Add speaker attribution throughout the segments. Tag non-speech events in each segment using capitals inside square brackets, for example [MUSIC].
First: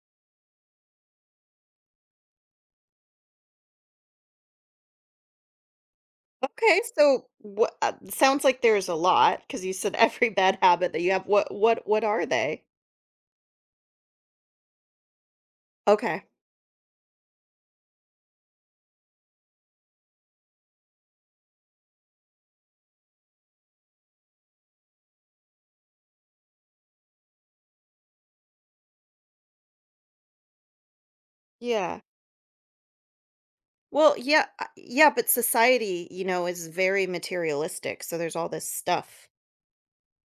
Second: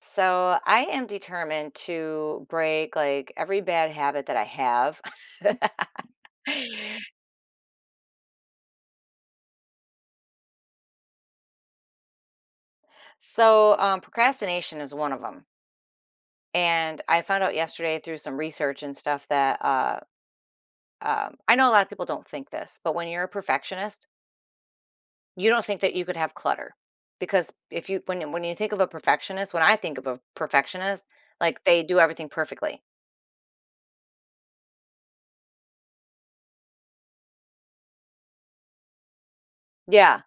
Speaker 1: So I am determined to break like every bad habit that I have.
Speaker 2: Okay,
Speaker 1: [LAUGHS]
Speaker 2: so what sounds like there's a lot because you said [LAUGHS] every bad habit that you have. What are they?
Speaker 1: Procrastination is one of them,
Speaker 2: Okay.
Speaker 1: and I found out yesterday through some research and stuff that I know a lot of people don't think this, but when you're a perfectionist, you don't think that you could have clutter because if you when you- when you think of a perfectionist, when I think of a perfectionist, like they
Speaker 2: Yeah.
Speaker 1: do everything perfectly.
Speaker 2: Well, yeah, yeah, but society, you know, is very materialistic, so there's all this stuff.
Speaker 1: Yeah,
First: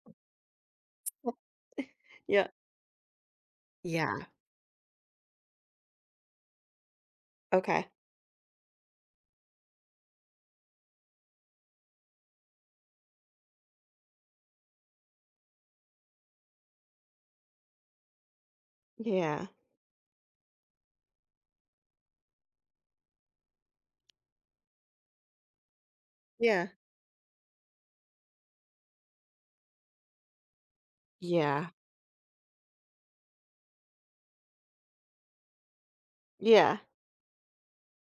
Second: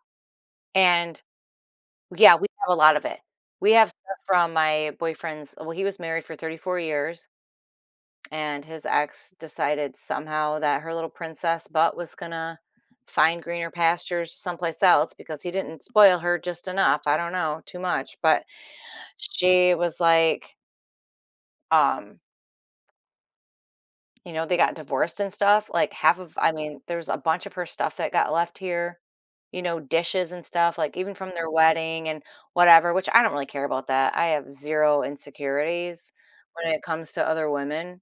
Speaker 1: and
Speaker 2: Well, [LAUGHS]
Speaker 1: yeah,
Speaker 2: Yeah.
Speaker 1: we have a lot of it. We have stuff
Speaker 2: Yeah.
Speaker 1: from my boyfriend's well, he was married for 34 years,
Speaker 2: Okay.
Speaker 1: and his ex decided somehow that her little princess butt was gonna find greener pastures someplace else because he didn't spoil her just enough. I don't know, too much, but
Speaker 2: Yeah.
Speaker 1: she was like, um you know, they got divorced and stuff, like, half of I
Speaker 2: Yeah.
Speaker 1: mean, there's a bunch of her stuff that got left here, you know, dishes and stuff, like, even from their
Speaker 2: Yeah.
Speaker 1: wedding and whatever, which I don't really care about that. I have 0 insecurities when
Speaker 2: Yeah.
Speaker 1: it comes to other women,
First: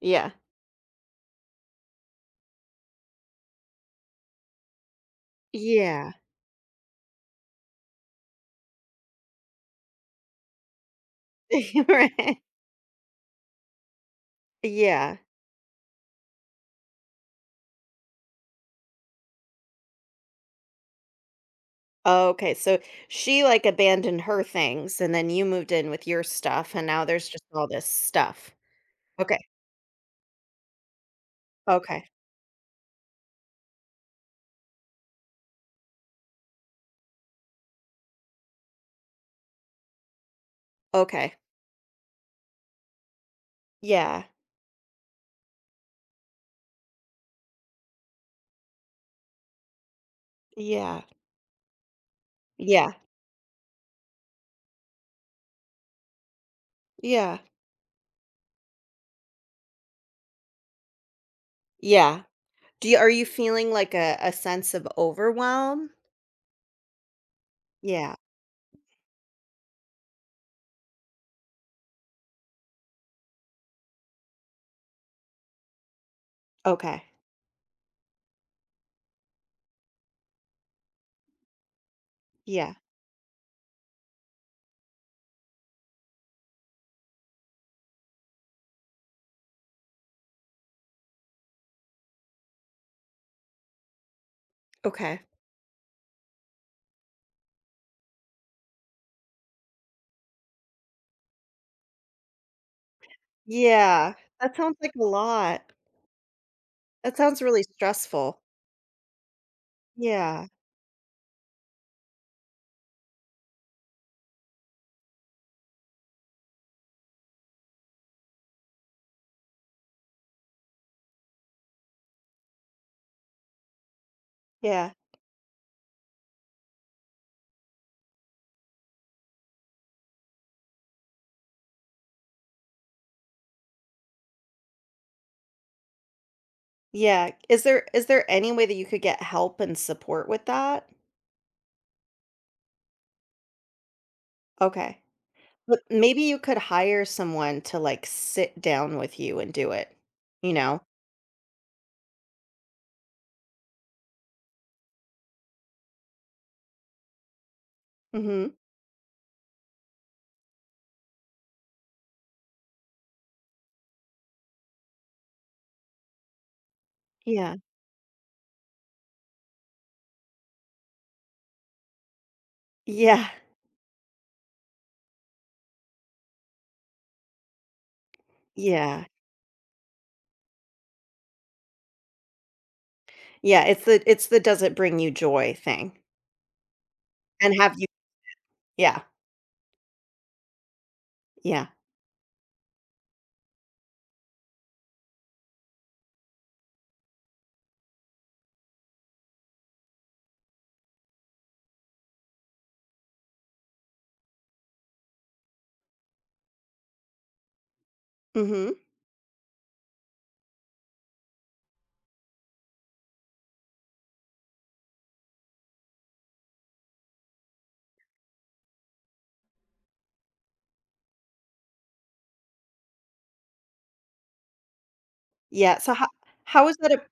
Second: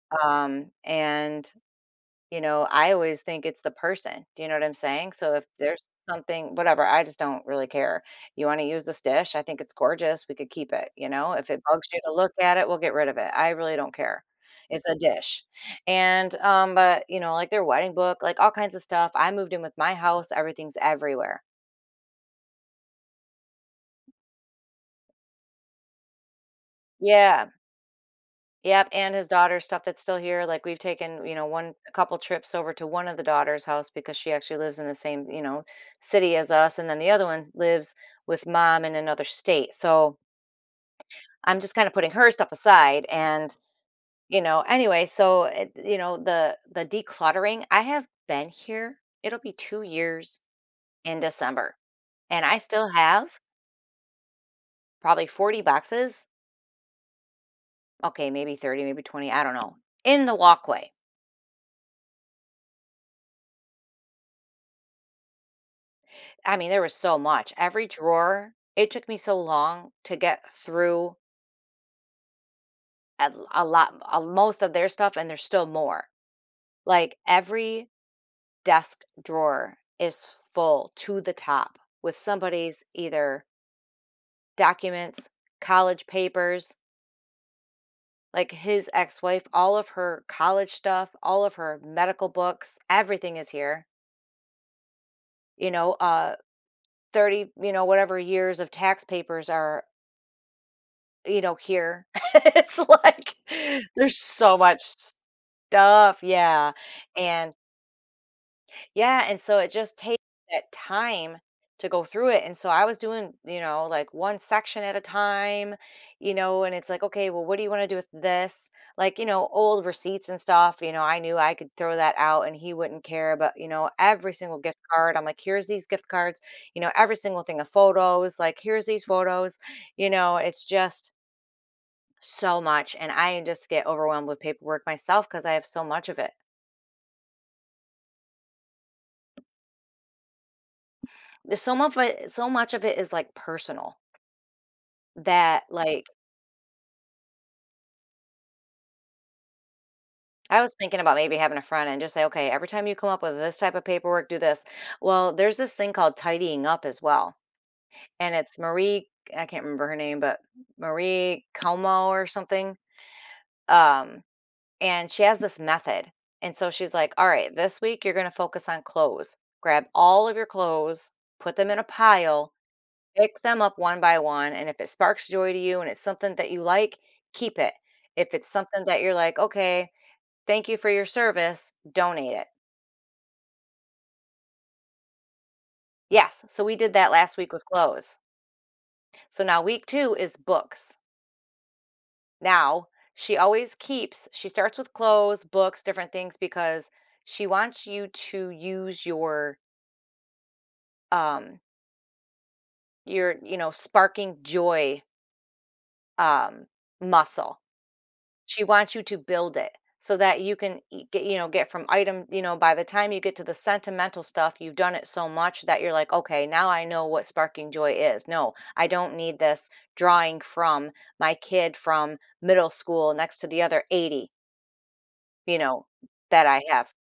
Speaker 2: Yeah.
Speaker 1: and you know, I always think it's the person. Do you know what I'm saying? So if there's
Speaker 2: Yeah.
Speaker 1: something, whatever, I just don't really care. You want to use this dish? I think it's gorgeous. We could keep it. You know, if it
Speaker 2: [LAUGHS]
Speaker 1: bugs you to look
Speaker 2: Right.
Speaker 1: at it, we'll get rid of it. I really don't care. It's a
Speaker 2: Yeah.
Speaker 1: dish. And, but, you know, like their wedding book, like all kinds of stuff. I moved in with my house, everything's everywhere.
Speaker 2: Okay, so she like abandoned her things and then you moved in with your stuff and now there's just
Speaker 1: Yeah.
Speaker 2: all this stuff.
Speaker 1: Yep, and his
Speaker 2: Okay.
Speaker 1: daughter's stuff that's still here, like, we've taken, you know, one a
Speaker 2: Okay.
Speaker 1: couple trips over to one of the daughter's house because she actually lives in the same, you know, city as us, and then the other one lives with mom in another state, so
Speaker 2: Okay.
Speaker 1: I'm just kinda putting her stuff aside and,
Speaker 2: Yeah.
Speaker 1: you know, anyway, so it you know, the decluttering, I have been here, it'll be 2 years
Speaker 2: Yeah.
Speaker 1: in December, and I still
Speaker 2: Yeah.
Speaker 1: have probably 40 boxes,
Speaker 2: Yeah.
Speaker 1: okay, maybe 30, maybe 20, I don't know, in the walkway.
Speaker 2: Yeah. Do you Are you feeling like a sense of overwhelm?
Speaker 1: I mean, there was so much. Every
Speaker 2: Yeah.
Speaker 1: drawer, it took me so long to get through a most of their stuff, and there's still more.
Speaker 2: Okay.
Speaker 1: Like every desk drawer is full to the top with
Speaker 2: Yeah.
Speaker 1: somebody's either documents, college papers, like his ex wife, all of her college stuff, all of her medical books, everything is here.
Speaker 2: Okay.
Speaker 1: You know, uh, 30, you know, whatever years of tax papers are, you know, here. [LAUGHS] It's like
Speaker 2: Yeah.
Speaker 1: there's
Speaker 2: That
Speaker 1: so
Speaker 2: sounds
Speaker 1: much
Speaker 2: like a lot.
Speaker 1: stuff, yeah,
Speaker 2: That sounds
Speaker 1: and
Speaker 2: really stressful.
Speaker 1: yeah, and so it just takes
Speaker 2: Yeah.
Speaker 1: that time to go through it, and so I was doing, you know, like, 1 section at a time, you know, and it's like, "Okay, well, what do you wanna do with this?" Like, you know, old receipts and stuff, you know, I knew I could throw that out and he wouldn't care, but, you know, every single gift
Speaker 2: Yeah.
Speaker 1: card, I'm like, "Here's these gift cards," you know, every single thing of photos, like, "Here's these photos," you know, it's just so much, and I just get overwhelmed with paperwork myself because I have so much of it.
Speaker 2: Yeah. Is there any way that you could get help and support with that?
Speaker 1: There's so much of it, so much of it is like personal
Speaker 2: Okay.
Speaker 1: that,
Speaker 2: But
Speaker 1: like,
Speaker 2: maybe you could hire someone to like sit down with you and do it, you
Speaker 1: I was
Speaker 2: know?
Speaker 1: thinking about maybe having a friend and just say, okay, every time you come up with this type of paperwork, do this. Well, there's this thing called Tidying Up as well. And
Speaker 2: Mhm.
Speaker 1: it's Marie, I can't remember her name, but Marie Como or something. Um, and she has this method. And so she's like, all right,
Speaker 2: Yeah.
Speaker 1: this week you're going to focus on clothes. Grab all of your clothes, put them in a pile,
Speaker 2: Yeah.
Speaker 1: pick them up one by one, and if it sparks joy to you and it's something that you like, keep it. If it's something that
Speaker 2: Yeah.
Speaker 1: you're like, "Okay, thank you for your service," donate it.
Speaker 2: Yeah, it's the "Does it bring you joy?" thing.
Speaker 1: Yes, so we did that last week
Speaker 2: And
Speaker 1: with
Speaker 2: have you
Speaker 1: clothes.
Speaker 2: Yeah,
Speaker 1: So now week 2 is books.
Speaker 2: yeah.
Speaker 1: Now, she always keeps she starts with clothes, books, different things because she wants you to use um your, you know, sparking joy, um, muscle. She
Speaker 2: Mhm.
Speaker 1: wants you to build it so that you know, get from item, you know, by the time you get to the sentimental stuff, you've done it so much that you're like, "Okay, now I know what sparking joy is. No, I don't need this drawing from my kid from middle school next to the other 80, you
Speaker 2: Yeah,
Speaker 1: know,
Speaker 2: so how
Speaker 1: that I
Speaker 2: how is that
Speaker 1: have."
Speaker 2: a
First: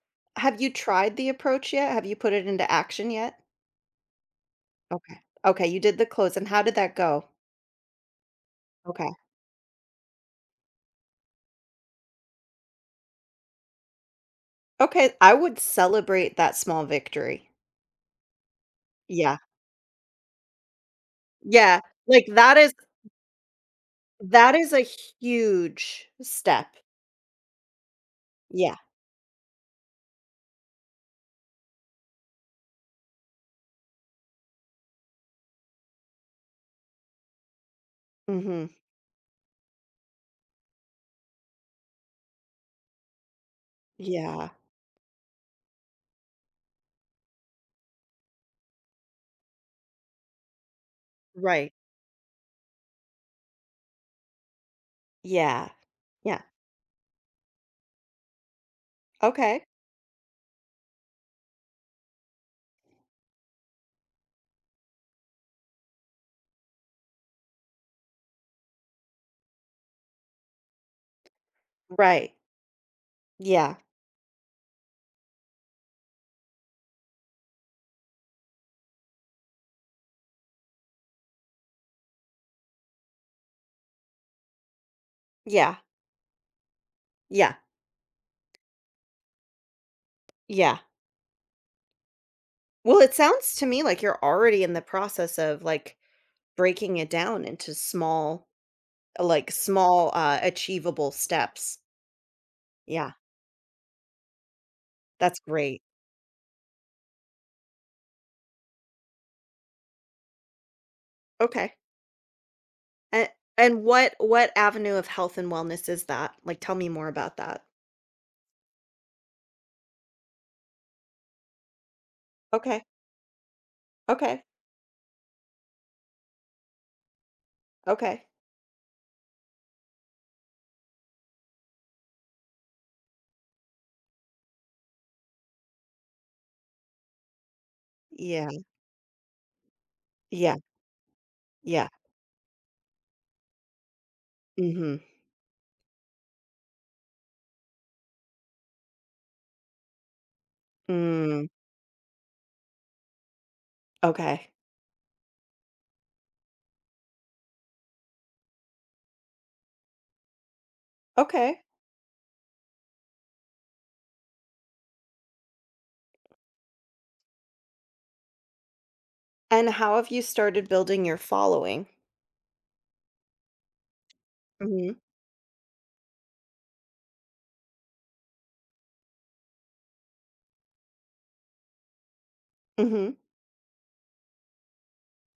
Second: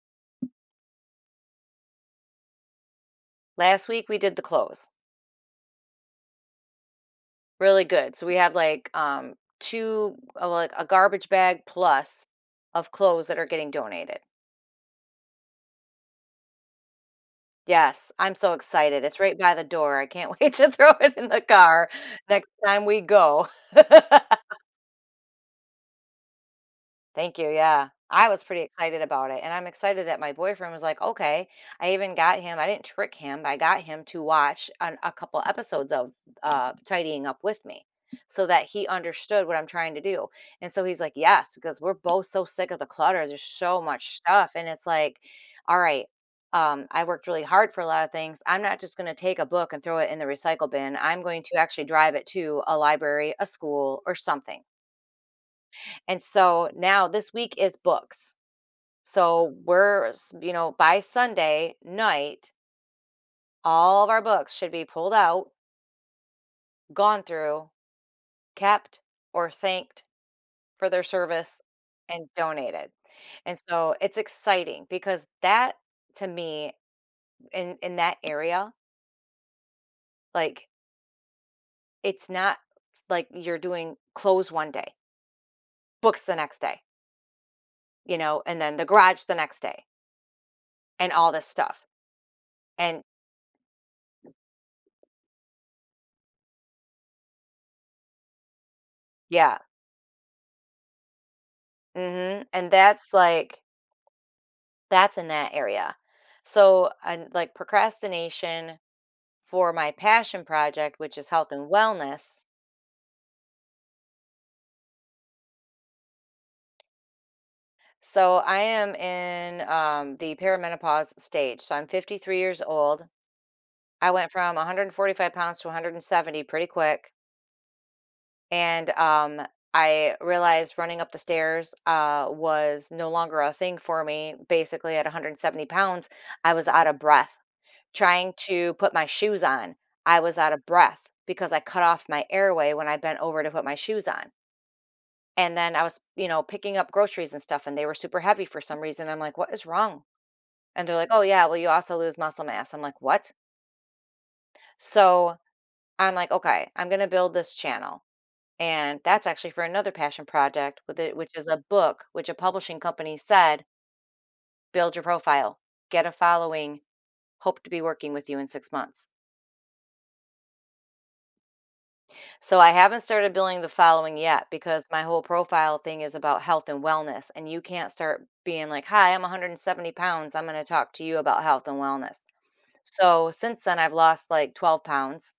Speaker 2: have you tried the approach yet? Have you put it into action yet?
Speaker 1: Last week, we did the clothes.
Speaker 2: Okay. Okay, you did the clothes, and how did that go?
Speaker 1: Really good. So we have, like,
Speaker 2: Okay.
Speaker 1: 2, like, a garbage bag plus of clothes that are getting donated.
Speaker 2: Okay, I would celebrate that small victory.
Speaker 1: Yes, I'm so excited. It's right
Speaker 2: Yeah.
Speaker 1: by the door. I can't [LAUGHS] wait to throw it in the
Speaker 2: Yeah,
Speaker 1: car
Speaker 2: like,
Speaker 1: next time we go. [LAUGHS]
Speaker 2: that is a huge step.
Speaker 1: Thank you, yeah. I was pretty
Speaker 2: Yeah.
Speaker 1: excited about it, and I'm excited that my boyfriend was like, "Okay." I even got him, I didn't trick him, but I got him to watch an a couple episodes of, Tidying Up with me so that
Speaker 2: Mhm.
Speaker 1: he understood what I'm trying to do, and so he's like, "Yes," because we're both so sick of the clutter, there's so much
Speaker 2: Yeah.
Speaker 1: stuff, and it's like, "All right, I worked really hard for a lot of things, I'm not just gonna take a book and throw it in the recycle bin, I'm going to
Speaker 2: Right.
Speaker 1: actually drive it to a library, a school, or something."
Speaker 2: Yeah.
Speaker 1: And
Speaker 2: Yeah.
Speaker 1: so now this week is books. So
Speaker 2: Okay.
Speaker 1: you know, by Sunday night, all of our books should be pulled out, gone through, kept, or thanked for their service and
Speaker 2: Right.
Speaker 1: donated. And
Speaker 2: Yeah.
Speaker 1: so it's exciting because that, to me, in that area, like, it's not like you're doing clothes one day,
Speaker 2: Yeah.
Speaker 1: books the next day,
Speaker 2: Yeah.
Speaker 1: you know, and then the garage the next day
Speaker 2: Yeah. Yeah.
Speaker 1: and all this stuff.
Speaker 2: Well,
Speaker 1: And
Speaker 2: it sounds to me like you're already in the process of, like, breaking it down into small, like,
Speaker 1: yeah,
Speaker 2: small, achievable steps.
Speaker 1: mhm, and
Speaker 2: Yeah,
Speaker 1: that's, like, that's in
Speaker 2: that's
Speaker 1: that
Speaker 2: great.
Speaker 1: area. So, and, like, procrastination for my passion project, which is health and
Speaker 2: Okay.
Speaker 1: wellness.
Speaker 2: And what avenue of health and wellness is that? Like, tell me more about that.
Speaker 1: So, I am in, the perimenopause stage, so I'm 53 years
Speaker 2: Okay,
Speaker 1: old. I went
Speaker 2: okay,
Speaker 1: from 145 pounds to 170 pretty quick,
Speaker 2: okay.
Speaker 1: and, I realized running up the stairs, was no longer a thing for me. Basically, at 170 pounds, I was out of breath. Trying
Speaker 2: Yeah,
Speaker 1: to put my shoes on, I was out
Speaker 2: yeah,
Speaker 1: of breath because I cut
Speaker 2: yeah.
Speaker 1: off my airway when I bent over to put my shoes on.
Speaker 2: Mhm.
Speaker 1: And then I was, you know, picking up groceries and stuff, and they were super heavy for some reason. I'm like, what is wrong? And they're like, oh, yeah,
Speaker 2: Mm,
Speaker 1: well, you also lose muscle mass. I'm like, what?
Speaker 2: okay,
Speaker 1: So I'm like, okay, I'm going to build this channel. And that's actually for another passion project, with it, which is a
Speaker 2: okay.
Speaker 1: book, which a publishing company said, build your profile, get a following, hope to be working with you in 6 months.
Speaker 2: And how have you started building your following?
Speaker 1: So I haven't started building the following yet because
Speaker 2: Mhm,
Speaker 1: my whole profile thing is about health and wellness. And you can't start being like, hi, I'm 170 pounds. I'm going to talk to you about health and wellness.
Speaker 2: mhm.
Speaker 1: So since then, I've lost like 12 pounds.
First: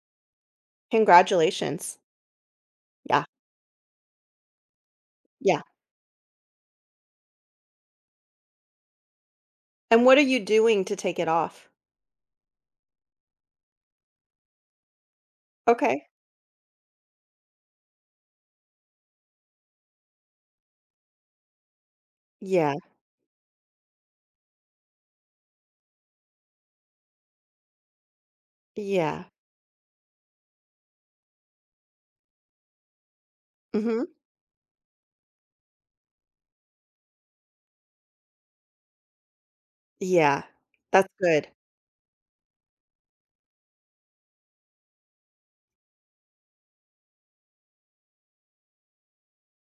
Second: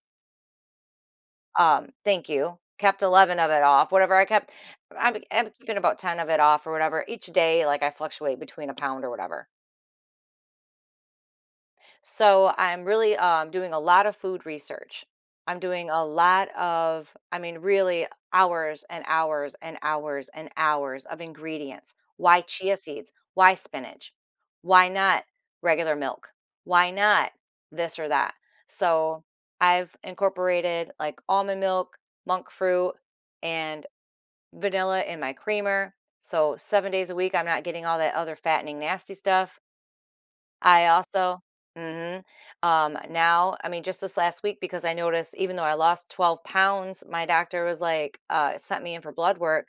Speaker 2: Congratulations.
Speaker 1: Thank you. Kept
Speaker 2: Yeah,
Speaker 1: 11 of it off, whatever I kept. I'm
Speaker 2: yeah.
Speaker 1: keeping about 10 of it off or whatever. Each day, like, I fluctuate between a pound or whatever.
Speaker 2: And what are you doing to take it off?
Speaker 1: So I'm really doing a lot of food research. I'm doing a
Speaker 2: Okay.
Speaker 1: lot of, I mean, really hours and hours and hours and hours of ingredients. Why
Speaker 2: Yeah.
Speaker 1: chia seeds? Why spinach? Why not regular milk? Why not this or that? So
Speaker 2: Yeah.
Speaker 1: I've incorporated like almond milk, monk fruit, and
Speaker 2: Mhm.
Speaker 1: vanilla in my creamer. So 7 days a week, I'm not getting all that other fattening, nasty stuff.
Speaker 2: Yeah.
Speaker 1: I
Speaker 2: That's
Speaker 1: also
Speaker 2: good.
Speaker 1: mhm, now, I mean, just this last week because I noticed even though I lost 12 pounds, my doctor was like, sent me in for blood work.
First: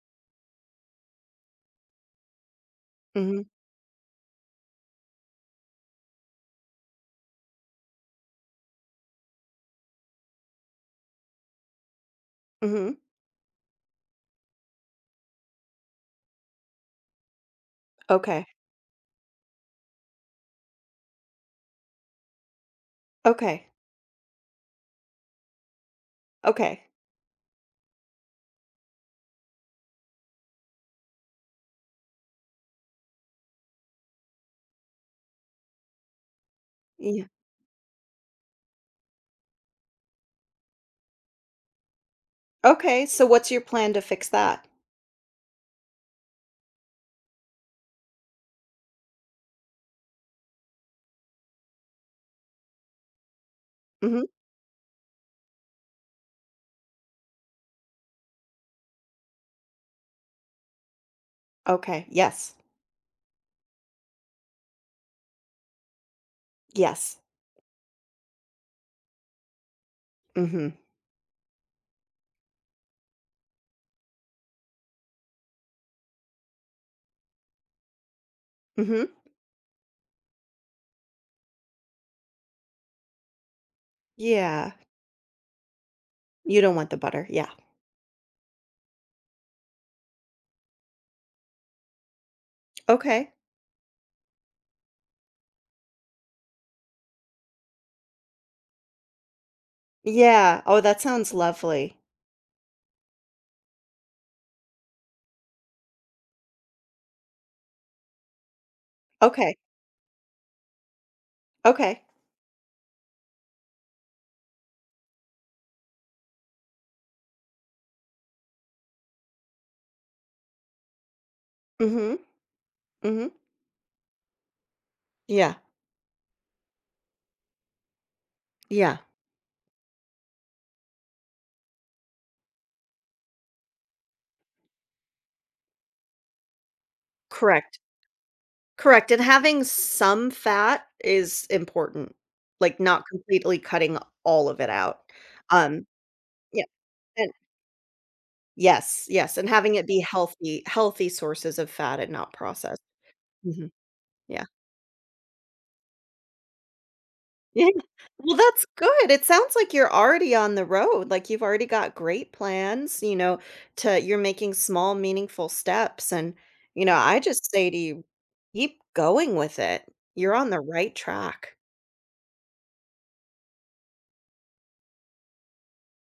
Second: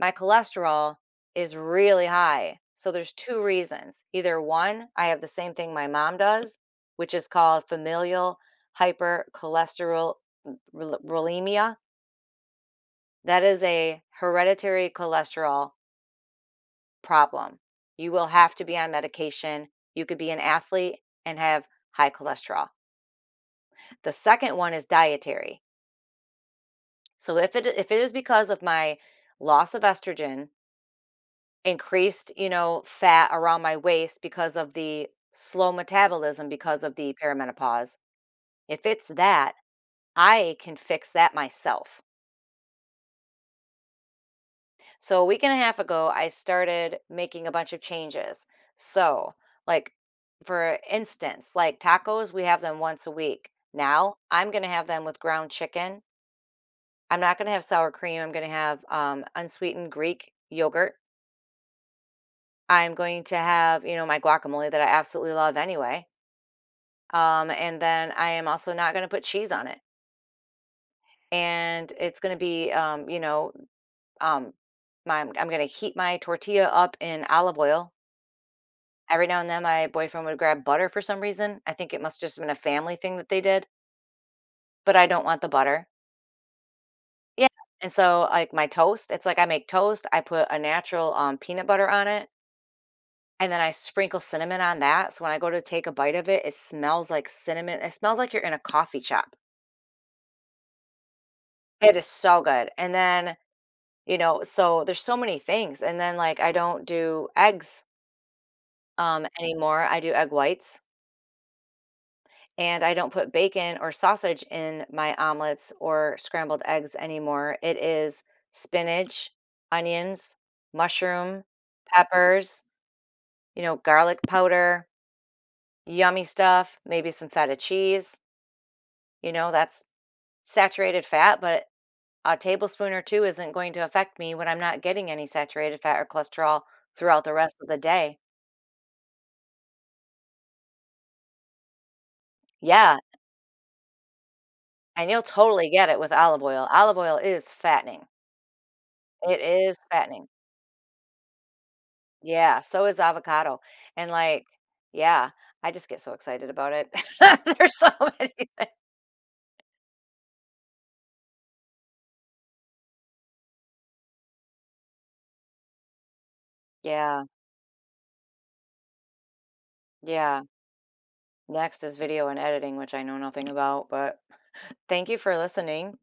Speaker 1: My cholesterol is really high. So there's
Speaker 2: Mhm.
Speaker 1: two reasons. Either one, I have the same thing my mom does, which is called familial hypercholesterolemia.
Speaker 2: Mhm.
Speaker 1: That is a hereditary cholesterol problem. You will
Speaker 2: Okay.
Speaker 1: have to be on medication. You could be an athlete and have high cholesterol.
Speaker 2: Okay.
Speaker 1: The second one is dietary.
Speaker 2: Okay.
Speaker 1: So if it is because of my loss of estrogen, increased, you know, fat around my waist because of the slow metabolism because of the
Speaker 2: Yeah.
Speaker 1: perimenopause, if it's that, I can fix that myself.
Speaker 2: Okay, so what's your plan to fix that?
Speaker 1: So a week and a half ago, I started making a bunch of changes. So, like for instance, like tacos, we have them once a week. Now,
Speaker 2: Mhm.
Speaker 1: I'm going to have them with ground chicken. I'm not going to have sour cream. I'm going to have unsweetened Greek yogurt.
Speaker 2: Okay. Yes.
Speaker 1: I'm going to have, you know, my guacamole that I absolutely love anyway.
Speaker 2: Yes.
Speaker 1: And then I am also not going to put cheese on it.
Speaker 2: Mhm.
Speaker 1: And it's going to be, um, I'm going to heat my tortilla up in olive oil.
Speaker 2: Mhm.
Speaker 1: Every now and then, my boyfriend would grab butter for some reason. I think it must just been a family thing that they did,
Speaker 2: Yeah.
Speaker 1: but I don't want the butter.
Speaker 2: You don't want the butter.
Speaker 1: Yeah.
Speaker 2: Yeah.
Speaker 1: And so, like my toast, it's like I make toast. I put a natural peanut butter on it.
Speaker 2: Okay.
Speaker 1: And then I sprinkle cinnamon on that, so when I go to take a bite of it, it smells like cinnamon. It smells like you're in a coffee shop.
Speaker 2: Yeah. Oh, that sounds
Speaker 1: It
Speaker 2: lovely.
Speaker 1: is so good. And then, you know, so there's so many things. And then like I don't do eggs
Speaker 2: Okay.
Speaker 1: anymore. I do egg whites
Speaker 2: Okay.
Speaker 1: and I don't put bacon or sausage in my omelets or scrambled eggs anymore. It is spinach, onions, mushroom,
Speaker 2: Mhm.
Speaker 1: peppers,
Speaker 2: Mhm.
Speaker 1: you know, garlic powder,
Speaker 2: Yeah.
Speaker 1: yummy stuff, maybe some feta cheese.
Speaker 2: Yeah.
Speaker 1: You know, that's saturated fat, but a tablespoon or 2 isn't going to affect me when I'm not getting any saturated fat or cholesterol throughout the rest of
Speaker 2: Correct.
Speaker 1: the day.
Speaker 2: Correct, and having some fat is important, like,
Speaker 1: Yeah,
Speaker 2: not completely cutting all of it out.
Speaker 1: and you'll totally
Speaker 2: Um,
Speaker 1: get it with olive
Speaker 2: yeah,
Speaker 1: oil. Olive oil
Speaker 2: and
Speaker 1: is fattening.
Speaker 2: Yes, yes,
Speaker 1: It
Speaker 2: and having
Speaker 1: is
Speaker 2: it be
Speaker 1: fattening.
Speaker 2: healthy sources of fat and not
Speaker 1: Yeah,
Speaker 2: processed.
Speaker 1: so is avocado,
Speaker 2: Mhm,
Speaker 1: and,
Speaker 2: yeah. [LAUGHS]
Speaker 1: yeah, I just get so excited about it. [LAUGHS]
Speaker 2: Yeah.
Speaker 1: There's so many
Speaker 2: Well, that's
Speaker 1: thi
Speaker 2: good, it sounds like you're already on the road, like, you've already got great plans, you know, to you're making small, meaningful steps, and, you know, I
Speaker 1: Yeah,
Speaker 2: just say to you, keep going with it. You're
Speaker 1: yeah.
Speaker 2: on the right track.
Speaker 1: Next is video and editing, which I know nothing about, but thank you for listening.